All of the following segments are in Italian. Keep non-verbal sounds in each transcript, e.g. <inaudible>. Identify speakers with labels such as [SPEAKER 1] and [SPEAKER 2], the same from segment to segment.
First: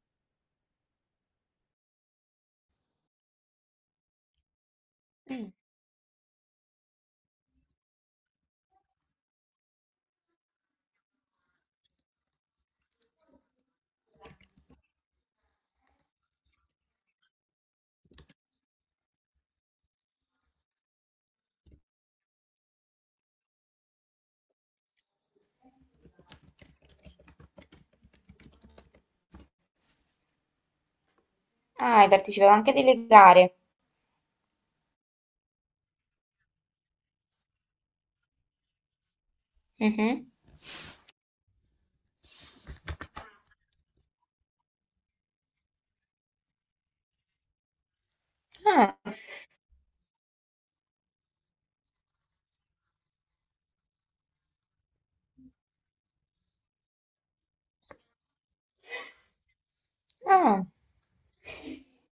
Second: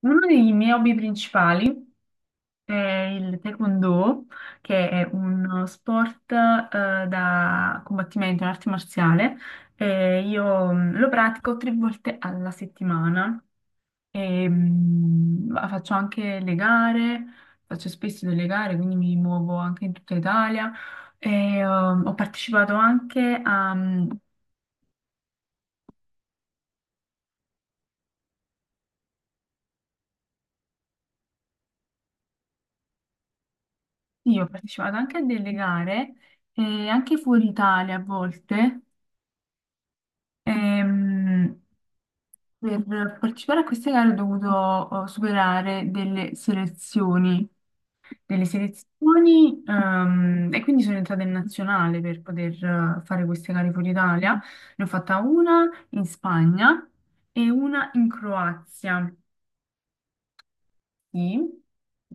[SPEAKER 1] Uno dei miei hobby principali è il taekwondo, che è uno sport da combattimento, un'arte marziale. E io lo pratico 3 volte alla settimana. Faccio anche le gare, faccio spesso delle gare, quindi mi muovo anche in tutta Italia. E, um, ho partecipato anche a, mm,
[SPEAKER 2] Ah, hai partecipato anche a delle gare.
[SPEAKER 1] sì, Ho partecipato anche a delle gare, anche fuori Italia a volte.
[SPEAKER 2] Mhm.
[SPEAKER 1] Ehm, per partecipare a queste gare ho dovuto superare delle
[SPEAKER 2] Ah,
[SPEAKER 1] selezioni e quindi sono entrata in nazionale per poter fare queste gare fuori Italia. Ne ho fatta una in Spagna e una in Croazia.
[SPEAKER 2] ah.
[SPEAKER 1] Sì,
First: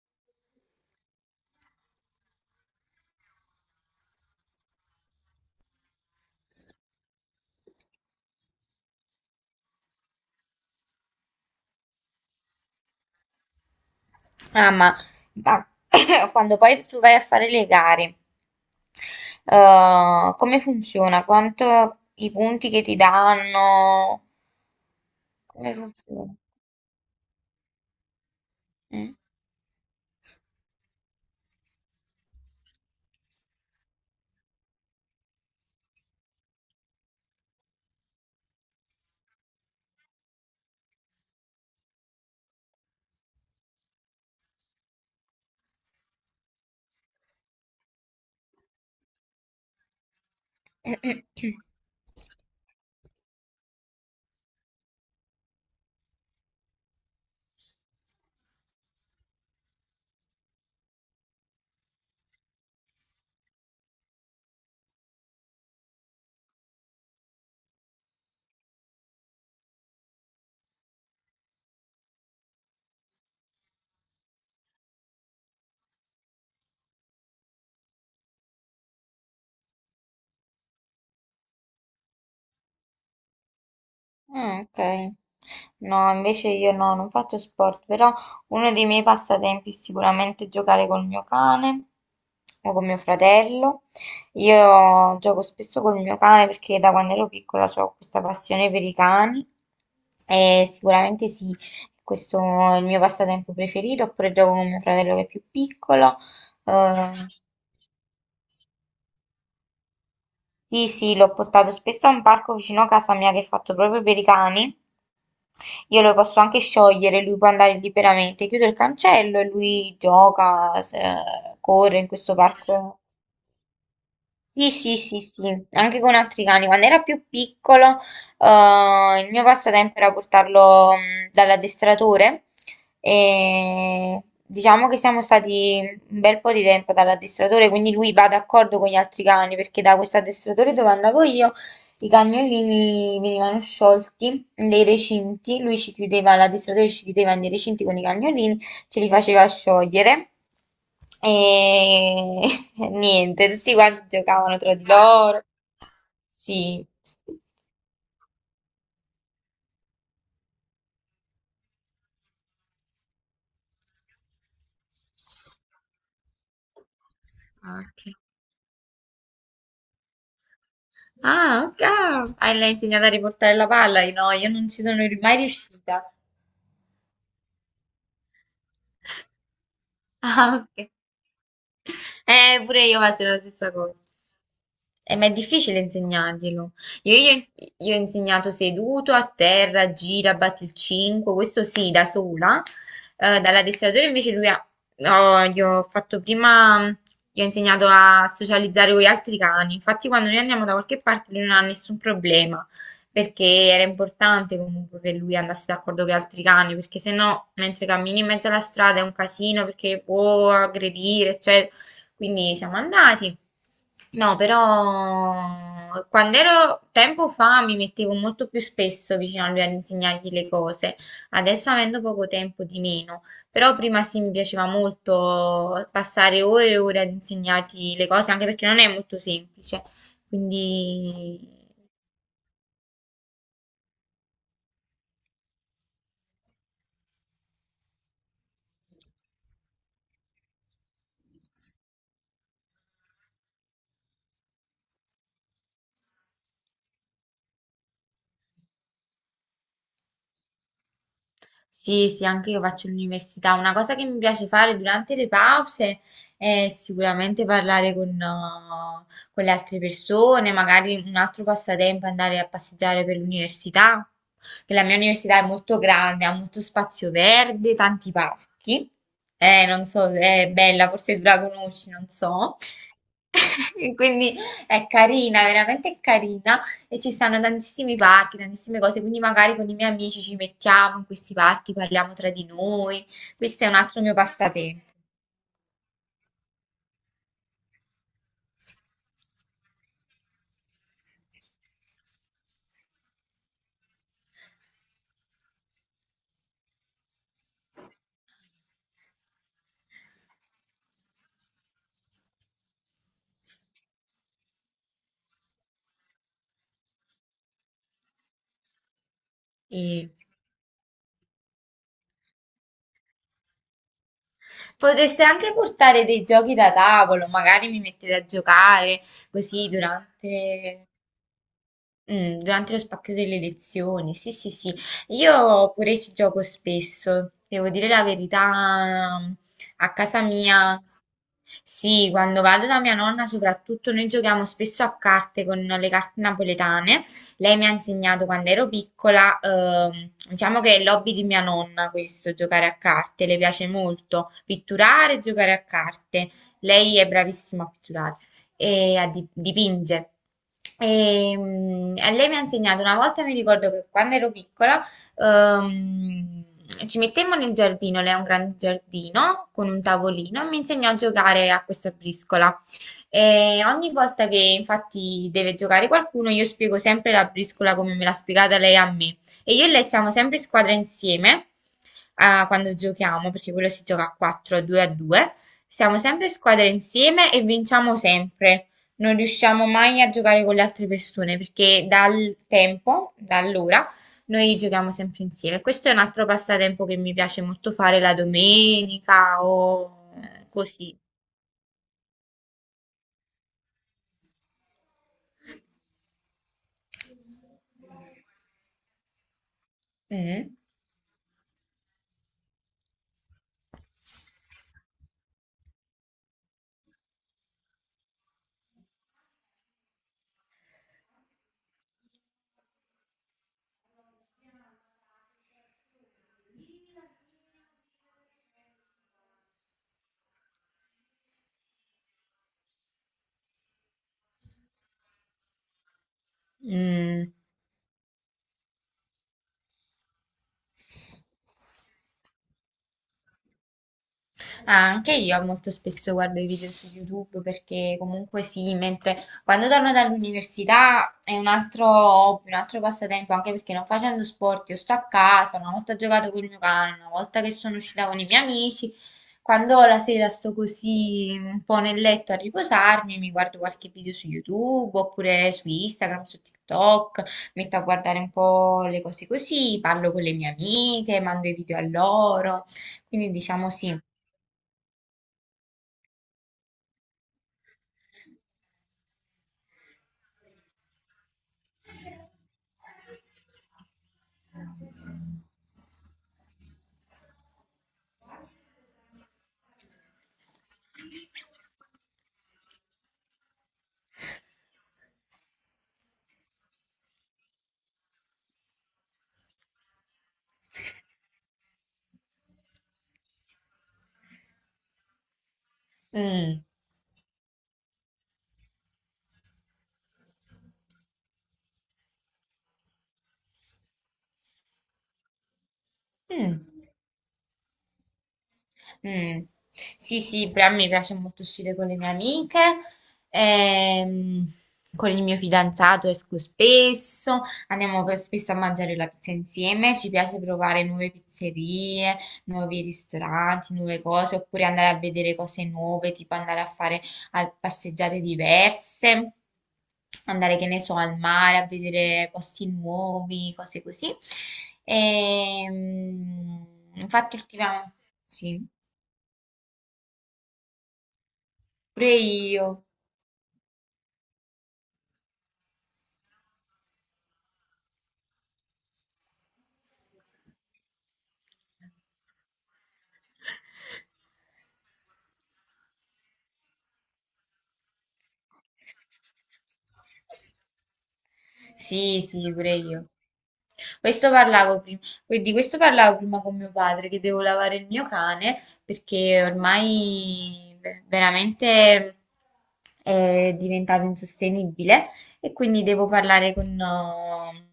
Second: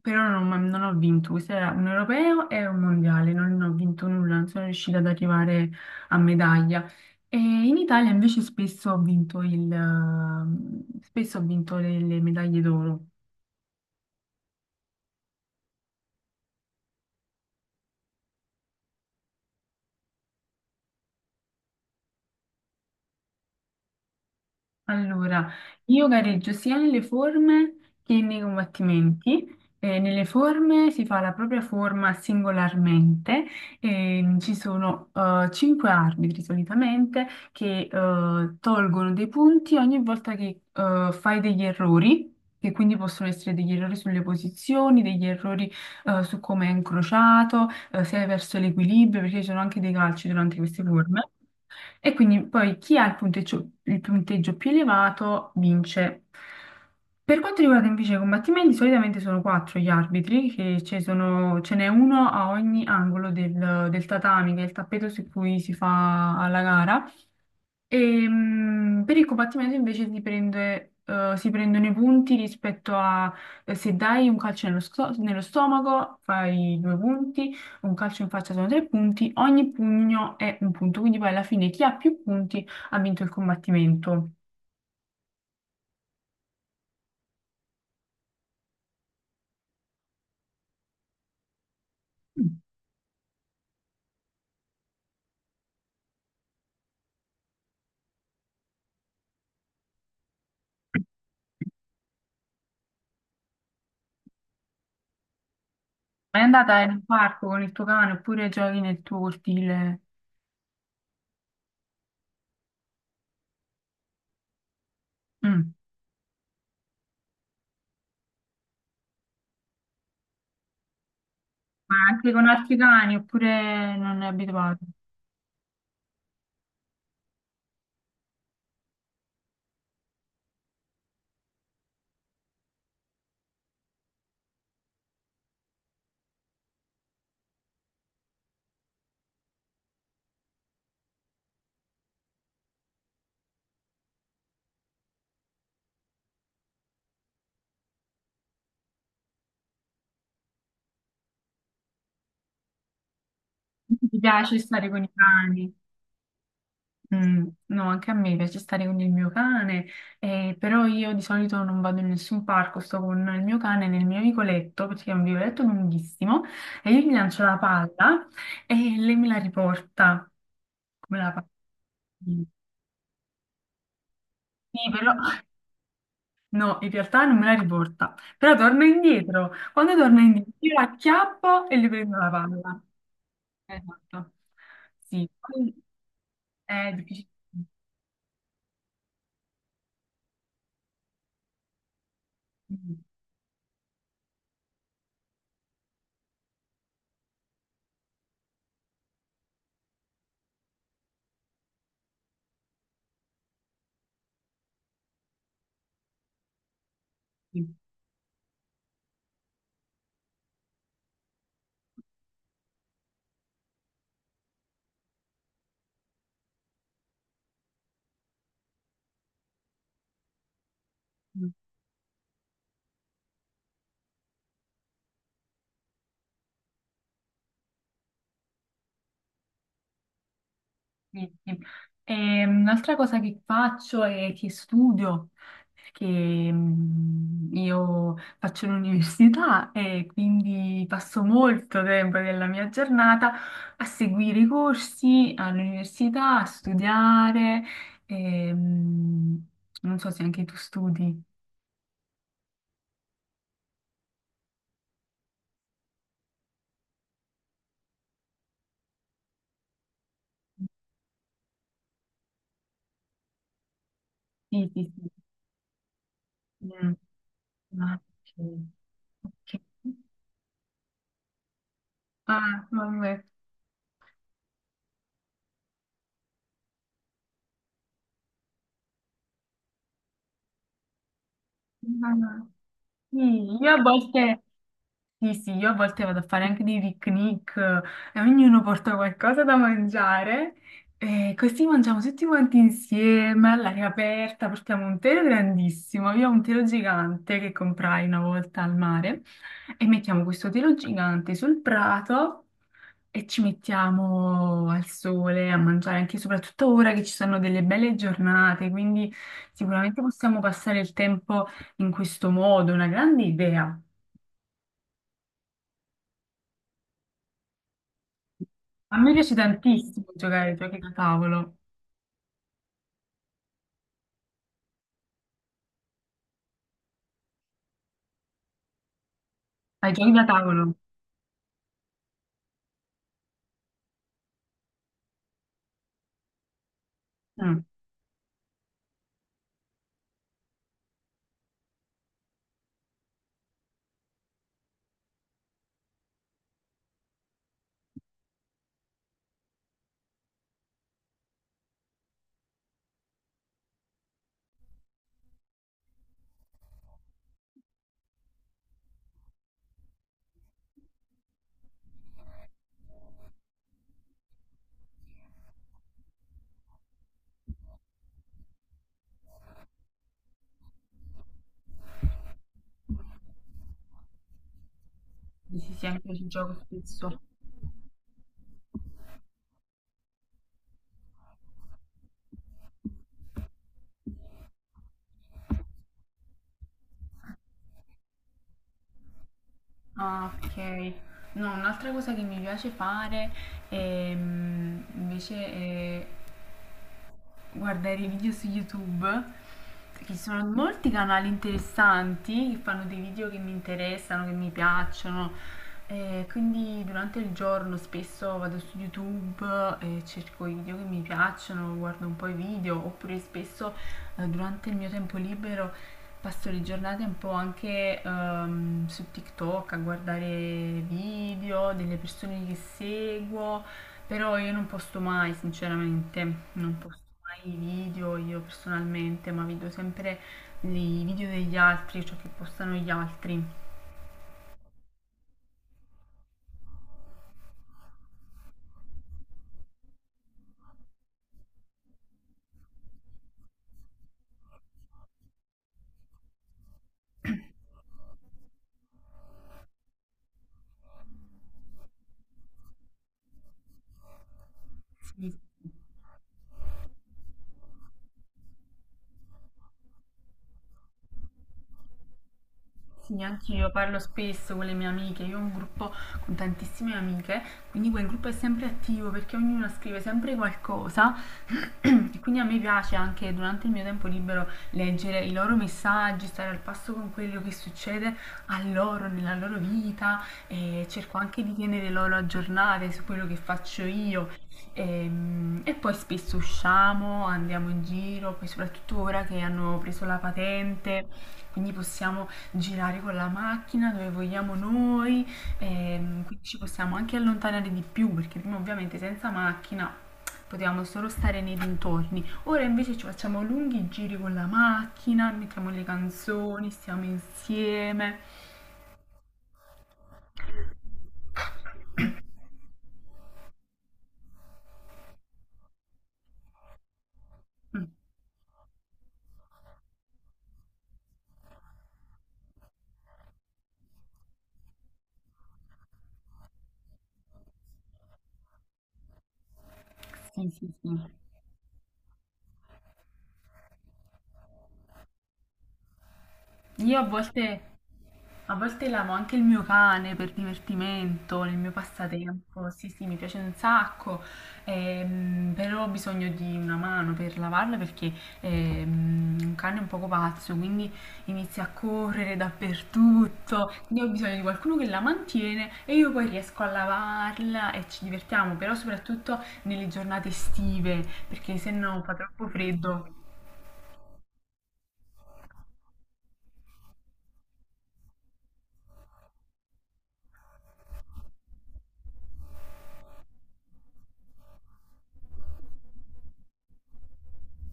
[SPEAKER 1] però non ho vinto, questo era un europeo e un mondiale, non ho vinto nulla, non sono riuscita ad arrivare a medaglia. E in Italia invece spesso ho vinto spesso ho vinto le medaglie d'oro.
[SPEAKER 2] Ah, ma <coughs> quando poi tu vai a fare le gare, come funziona? Quanto i punti che ti danno?
[SPEAKER 1] Allora,
[SPEAKER 2] Come
[SPEAKER 1] io
[SPEAKER 2] funziona?
[SPEAKER 1] gareggio sia nelle forme che nei
[SPEAKER 2] Mm?
[SPEAKER 1] combattimenti. Nelle forme si fa la propria forma singolarmente, e ci sono 5 arbitri solitamente che tolgono dei punti ogni volta che fai degli errori, che quindi possono essere degli errori sulle posizioni, degli errori su come è incrociato, se è verso l'equilibrio, perché ci sono anche dei calci durante queste forme.
[SPEAKER 2] <clears throat>
[SPEAKER 1] E quindi poi chi ha il punteggio più elevato vince. Per quanto riguarda invece i combattimenti, solitamente sono 4 gli arbitri, ce n'è uno a ogni angolo del tatami, che è il tappeto su cui si fa la gara. E, per il combattimento invece si prendono i punti rispetto a se dai un calcio nello stomaco fai 2 punti, un calcio in faccia sono 3 punti, ogni pugno è un punto, quindi poi alla fine chi ha più punti ha vinto il combattimento.
[SPEAKER 2] Ah, ok. No, invece io no, non faccio sport, però uno dei miei passatempi è sicuramente giocare col mio cane
[SPEAKER 1] Mm.
[SPEAKER 2] o con mio fratello. Io gioco spesso col mio cane perché da quando ero piccola ho questa passione per i cani e sicuramente sì, questo è il mio passatempo preferito, oppure gioco con mio fratello che è più piccolo.
[SPEAKER 1] È andata in un
[SPEAKER 2] eh,
[SPEAKER 1] parco con il tuo cane oppure giochi nel tuo cortile?
[SPEAKER 2] Sì, sì, l'ho portato spesso a un parco vicino a casa mia che è fatto proprio per i cani.
[SPEAKER 1] Mm.
[SPEAKER 2] Io lo posso anche sciogliere, lui può andare liberamente. Chiudo il cancello e lui gioca,
[SPEAKER 1] Ma
[SPEAKER 2] corre in
[SPEAKER 1] anche
[SPEAKER 2] questo
[SPEAKER 1] con altri
[SPEAKER 2] parco.
[SPEAKER 1] cani oppure non è
[SPEAKER 2] Sì,
[SPEAKER 1] abituato?
[SPEAKER 2] sì, sì, sì, anche con altri cani. Quando era più piccolo, il mio passatempo era portarlo dall'addestratore, e diciamo che siamo stati un bel po' di tempo dall'addestratore, quindi lui va d'accordo con gli altri cani, perché da questo addestratore dove andavo io i cagnolini venivano sciolti nei recinti, lui ci chiudeva, l'addestratore ci chiudeva nei recinti con i cagnolini, ce li faceva sciogliere. E <laughs> niente, tutti quanti
[SPEAKER 1] Ti piace
[SPEAKER 2] giocavano tra di
[SPEAKER 1] stare con i
[SPEAKER 2] loro.
[SPEAKER 1] cani?
[SPEAKER 2] Sì.
[SPEAKER 1] Mm, no, anche a me piace stare con il mio cane, però io di solito non vado in nessun parco, sto con il mio cane nel mio vicoletto, perché è un vicoletto lunghissimo, e io gli lancio la
[SPEAKER 2] Ok.
[SPEAKER 1] palla e lei me la riporta. Come la palla?
[SPEAKER 2] Ah, ok.
[SPEAKER 1] Sì,
[SPEAKER 2] Ah, l'hai insegnato a riportare la palla? Io No, io non ci sono
[SPEAKER 1] però
[SPEAKER 2] mai riuscita.
[SPEAKER 1] no, in realtà non me la riporta, però torna indietro. Quando torna indietro
[SPEAKER 2] Ah,
[SPEAKER 1] io la
[SPEAKER 2] ok.
[SPEAKER 1] acchiappo e gli prendo la palla.
[SPEAKER 2] Pure io faccio la stessa cosa.
[SPEAKER 1] Esatto.
[SPEAKER 2] Ma
[SPEAKER 1] Sì,
[SPEAKER 2] è
[SPEAKER 1] poi
[SPEAKER 2] difficile insegnarglielo.
[SPEAKER 1] è
[SPEAKER 2] Io
[SPEAKER 1] difficile.
[SPEAKER 2] gli ho insegnato seduto, a terra, gira, batti il 5, questo sì, da sola. Dall'addestratore invece lui ha, no, gli ho fatto prima, gli ho insegnato a socializzare con gli altri cani. Infatti quando noi andiamo da qualche parte lui non ha nessun problema, perché era importante comunque che lui andasse d'accordo con gli altri cani, perché se no mentre cammini in mezzo alla strada è un casino, perché può aggredire, cioè, quindi siamo andati. No, però quando ero tempo fa mi mettevo molto più spesso vicino a lui ad insegnargli le cose. Adesso avendo poco tempo di meno, però prima sì, mi piaceva molto passare ore e ore ad insegnargli le cose, anche perché non è molto semplice.
[SPEAKER 1] Sì,
[SPEAKER 2] Quindi.
[SPEAKER 1] sì. Un'altra cosa che faccio è che studio, perché io faccio l'università <laughs> e quindi passo molto tempo della mia giornata a seguire i corsi all'università, a studiare. e, mm, Non so se anche tu studi.
[SPEAKER 2] Sì, sì, anche io faccio l'università. Una cosa che mi piace fare durante le pause è sicuramente parlare con le altre persone, magari un altro passatempo è andare a passeggiare per l'università,
[SPEAKER 1] Sì,
[SPEAKER 2] che la
[SPEAKER 1] sì,
[SPEAKER 2] mia
[SPEAKER 1] sì.
[SPEAKER 2] università è molto grande, ha molto
[SPEAKER 1] Mm,
[SPEAKER 2] spazio verde,
[SPEAKER 1] ma-
[SPEAKER 2] tanti
[SPEAKER 1] Ok.
[SPEAKER 2] parchi.
[SPEAKER 1] Ok.
[SPEAKER 2] Non so, è bella, forse tu la conosci, non so.
[SPEAKER 1] Ah, vabbè.
[SPEAKER 2] <laughs> Quindi è carina, veramente è carina. E ci stanno tantissimi parchi, tantissime cose, quindi magari con i miei amici ci mettiamo in questi parchi, parliamo tra
[SPEAKER 1] Ah,
[SPEAKER 2] di noi.
[SPEAKER 1] sì,
[SPEAKER 2] Questo è
[SPEAKER 1] io
[SPEAKER 2] un
[SPEAKER 1] a
[SPEAKER 2] altro mio
[SPEAKER 1] volte...
[SPEAKER 2] passatempo.
[SPEAKER 1] Sì, sì, io a volte vado a fare anche dei picnic e ognuno porta qualcosa da mangiare e così mangiamo tutti quanti insieme all'aria aperta, portiamo un telo grandissimo, io ho un telo gigante che comprai una volta al mare e mettiamo questo telo gigante sul prato e ci mettiamo al sole a mangiare anche soprattutto ora che ci sono delle belle giornate, quindi sicuramente
[SPEAKER 2] Sì.
[SPEAKER 1] possiamo passare il tempo in questo modo, una grande idea.
[SPEAKER 2] Potreste anche portare dei giochi da tavolo, magari mi mettete a
[SPEAKER 1] A
[SPEAKER 2] giocare
[SPEAKER 1] me piace
[SPEAKER 2] così
[SPEAKER 1] tantissimo giocare ai giochi
[SPEAKER 2] durante.
[SPEAKER 1] da tavolo.
[SPEAKER 2] Durante lo spacchio delle lezioni, sì, sì, sì. Io pure ci gioco spesso, devo dire la verità,
[SPEAKER 1] Ai
[SPEAKER 2] a
[SPEAKER 1] giochi
[SPEAKER 2] casa
[SPEAKER 1] da tavolo?
[SPEAKER 2] mia, sì, quando vado da mia nonna soprattutto noi giochiamo spesso a carte con le carte napoletane. Lei
[SPEAKER 1] Mm.
[SPEAKER 2] mi ha insegnato quando ero piccola, diciamo che è l'hobby di mia nonna questo, giocare a carte, le piace molto pitturare e giocare a carte. Lei è bravissima a pitturare e a dipinge. E, e lei mi ha insegnato una volta, mi ricordo che quando ero piccola, ehm, ci mettemmo nel giardino, lei ha un grande giardino con un tavolino e mi insegnò a giocare a questa briscola. E ogni volta che infatti deve giocare qualcuno, io spiego sempre la briscola come me l'ha spiegata lei a me. E io e lei siamo sempre in squadra insieme, ah, quando giochiamo, perché quello si gioca a 4, a 2 a 2.
[SPEAKER 1] Sì, sì, sì,
[SPEAKER 2] Siamo
[SPEAKER 1] anche io
[SPEAKER 2] sempre
[SPEAKER 1] ci
[SPEAKER 2] in
[SPEAKER 1] gioco
[SPEAKER 2] squadra
[SPEAKER 1] spesso.
[SPEAKER 2] insieme e vinciamo sempre. Non riusciamo mai a giocare con le altre persone perché dal tempo, da allora, noi giochiamo sempre insieme. Questo è un altro passatempo che mi piace molto fare la domenica o
[SPEAKER 1] Ah, ok.
[SPEAKER 2] così.
[SPEAKER 1] No, un'altra cosa che mi piace fare invece è guardare i video su YouTube, perché ci sono
[SPEAKER 2] Mm.
[SPEAKER 1] molti canali interessanti che fanno dei video che mi interessano, che mi piacciono. E quindi durante il giorno spesso vado su YouTube e cerco i video che mi piacciono, guardo un po' i video, oppure spesso durante il mio tempo libero passo le giornate un po' anche su TikTok a guardare video delle persone che seguo, però io non posto mai, sinceramente, non posto
[SPEAKER 2] Mm.
[SPEAKER 1] mai i video io personalmente, ma vedo sempre i video degli altri, ciò che postano gli altri.
[SPEAKER 2] Ah, anche io molto spesso guardo i video su YouTube, perché comunque sì, mentre quando torno dall'università è un altro hobby, un altro passatempo, anche perché non facendo sport, io sto a casa, una volta ho giocato con il mio cane, una volta che sono uscita con i miei amici, quando la sera sto così un po' nel letto a riposarmi, mi guardo qualche video su YouTube
[SPEAKER 1] Sì. Sì.
[SPEAKER 2] oppure su Instagram, su TikTok, metto a guardare un po' le cose così, parlo con le mie amiche, mando i video a loro,
[SPEAKER 1] Sì,
[SPEAKER 2] quindi diciamo
[SPEAKER 1] anch'io parlo
[SPEAKER 2] sì.
[SPEAKER 1] spesso con le mie amiche, io ho un gruppo con tantissime amiche, quindi quel gruppo è sempre attivo perché ognuna scrive sempre qualcosa <clears throat> e quindi a me piace anche durante il mio tempo libero leggere i loro messaggi, stare al passo con quello che succede a loro, nella loro vita e cerco anche di tenere loro aggiornate su quello che faccio io. E poi spesso usciamo, andiamo in giro, poi soprattutto ora che hanno preso la patente, quindi possiamo girare con la macchina dove vogliamo noi, quindi ci
[SPEAKER 2] Mh.
[SPEAKER 1] possiamo anche allontanare di più perché prima ovviamente senza macchina potevamo solo stare nei dintorni. Ora invece ci facciamo lunghi giri con la macchina, mettiamo le
[SPEAKER 2] Mh.
[SPEAKER 1] canzoni, stiamo insieme.
[SPEAKER 2] Mm. Sì, sì, però mi piace molto uscire con le mie amiche, ehm, con il mio fidanzato esco spesso,
[SPEAKER 1] Mm,
[SPEAKER 2] andiamo spesso a mangiare la pizza insieme, ci piace provare nuove pizzerie, nuovi ristoranti, nuove cose, oppure andare a vedere cose nuove, tipo andare a fare passeggiate diverse,
[SPEAKER 1] sì,
[SPEAKER 2] andare, che
[SPEAKER 1] sì,
[SPEAKER 2] ne
[SPEAKER 1] sì.
[SPEAKER 2] so, al mare, a vedere posti nuovi, cose così. Ehm,
[SPEAKER 1] Io a
[SPEAKER 2] Infatti
[SPEAKER 1] volte...
[SPEAKER 2] ultimamente.
[SPEAKER 1] A
[SPEAKER 2] Sì.
[SPEAKER 1] volte lavo anche il mio cane per divertimento, nel mio
[SPEAKER 2] Pure
[SPEAKER 1] passatempo.
[SPEAKER 2] io.
[SPEAKER 1] Sì, sì, mi piace un sacco, però ho bisogno di una mano per lavarlo perché un cane è un poco pazzo, quindi inizia a correre dappertutto. Quindi ho bisogno di qualcuno che la mantiene e io poi riesco a lavarla e ci divertiamo, però soprattutto nelle giornate estive, perché se no fa
[SPEAKER 2] Sì,
[SPEAKER 1] troppo
[SPEAKER 2] sì, pure io.
[SPEAKER 1] freddo.
[SPEAKER 2] Questo parlavo prima, di questo parlavo prima con mio padre, che devo lavare il mio cane perché ormai veramente è diventato insostenibile e quindi devo parlare con.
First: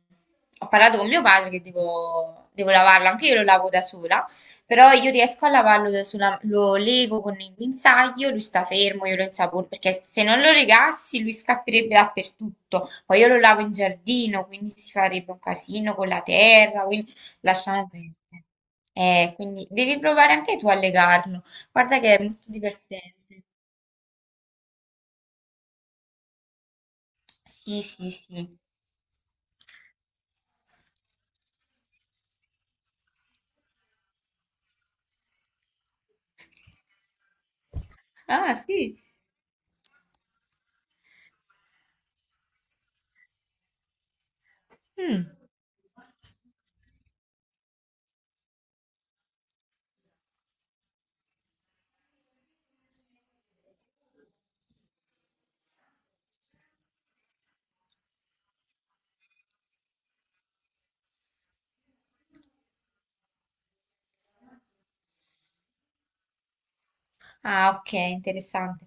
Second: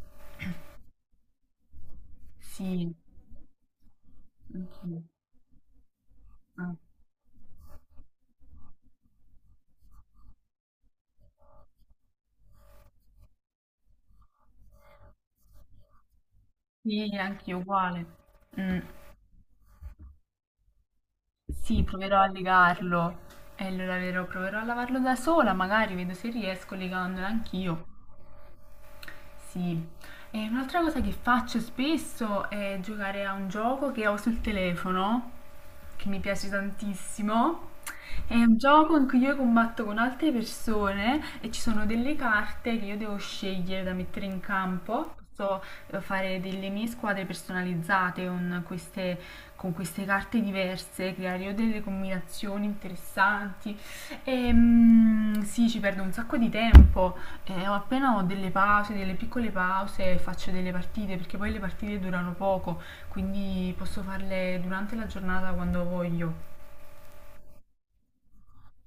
[SPEAKER 2] Ho parlato con mio padre che devo
[SPEAKER 1] Sì,
[SPEAKER 2] lavarlo, anche io lo lavo da sola. Però
[SPEAKER 1] anch'io.
[SPEAKER 2] io riesco a lavarlo sulla,
[SPEAKER 1] Ah,
[SPEAKER 2] lo lego con il guinzaglio, lui sta fermo, io lo insapono, perché se non lo legassi lui scapperebbe dappertutto. Poi io lo lavo in giardino, quindi si farebbe un casino con la terra,
[SPEAKER 1] sì,
[SPEAKER 2] quindi
[SPEAKER 1] anch'io
[SPEAKER 2] lasciamo
[SPEAKER 1] uguale.
[SPEAKER 2] perdere.
[SPEAKER 1] Mm.
[SPEAKER 2] Quindi devi provare anche tu a legarlo.
[SPEAKER 1] Sì,
[SPEAKER 2] Guarda che
[SPEAKER 1] proverò
[SPEAKER 2] è
[SPEAKER 1] a
[SPEAKER 2] molto divertente.
[SPEAKER 1] legarlo. E allora vero, proverò a lavarlo da sola, magari vedo se riesco legandolo
[SPEAKER 2] Sì,
[SPEAKER 1] anch'io.
[SPEAKER 2] sì, sì.
[SPEAKER 1] Sì. E un'altra cosa che faccio spesso è giocare a un gioco che ho sul telefono, che mi piace tantissimo. È un
[SPEAKER 2] Ah,
[SPEAKER 1] gioco
[SPEAKER 2] sì.
[SPEAKER 1] in cui io combatto con altre persone e ci sono delle carte che io devo scegliere da mettere in campo.
[SPEAKER 2] Mm.
[SPEAKER 1] Posso fare delle mie squadre personalizzate con queste carte diverse, creare io delle combinazioni interessanti. Sì, ci perdo un sacco di tempo. Ho appena ho delle pause, delle piccole pause, faccio delle partite perché poi le partite durano poco, quindi posso farle durante la giornata quando voglio.
[SPEAKER 2] Ah, ok, interessante.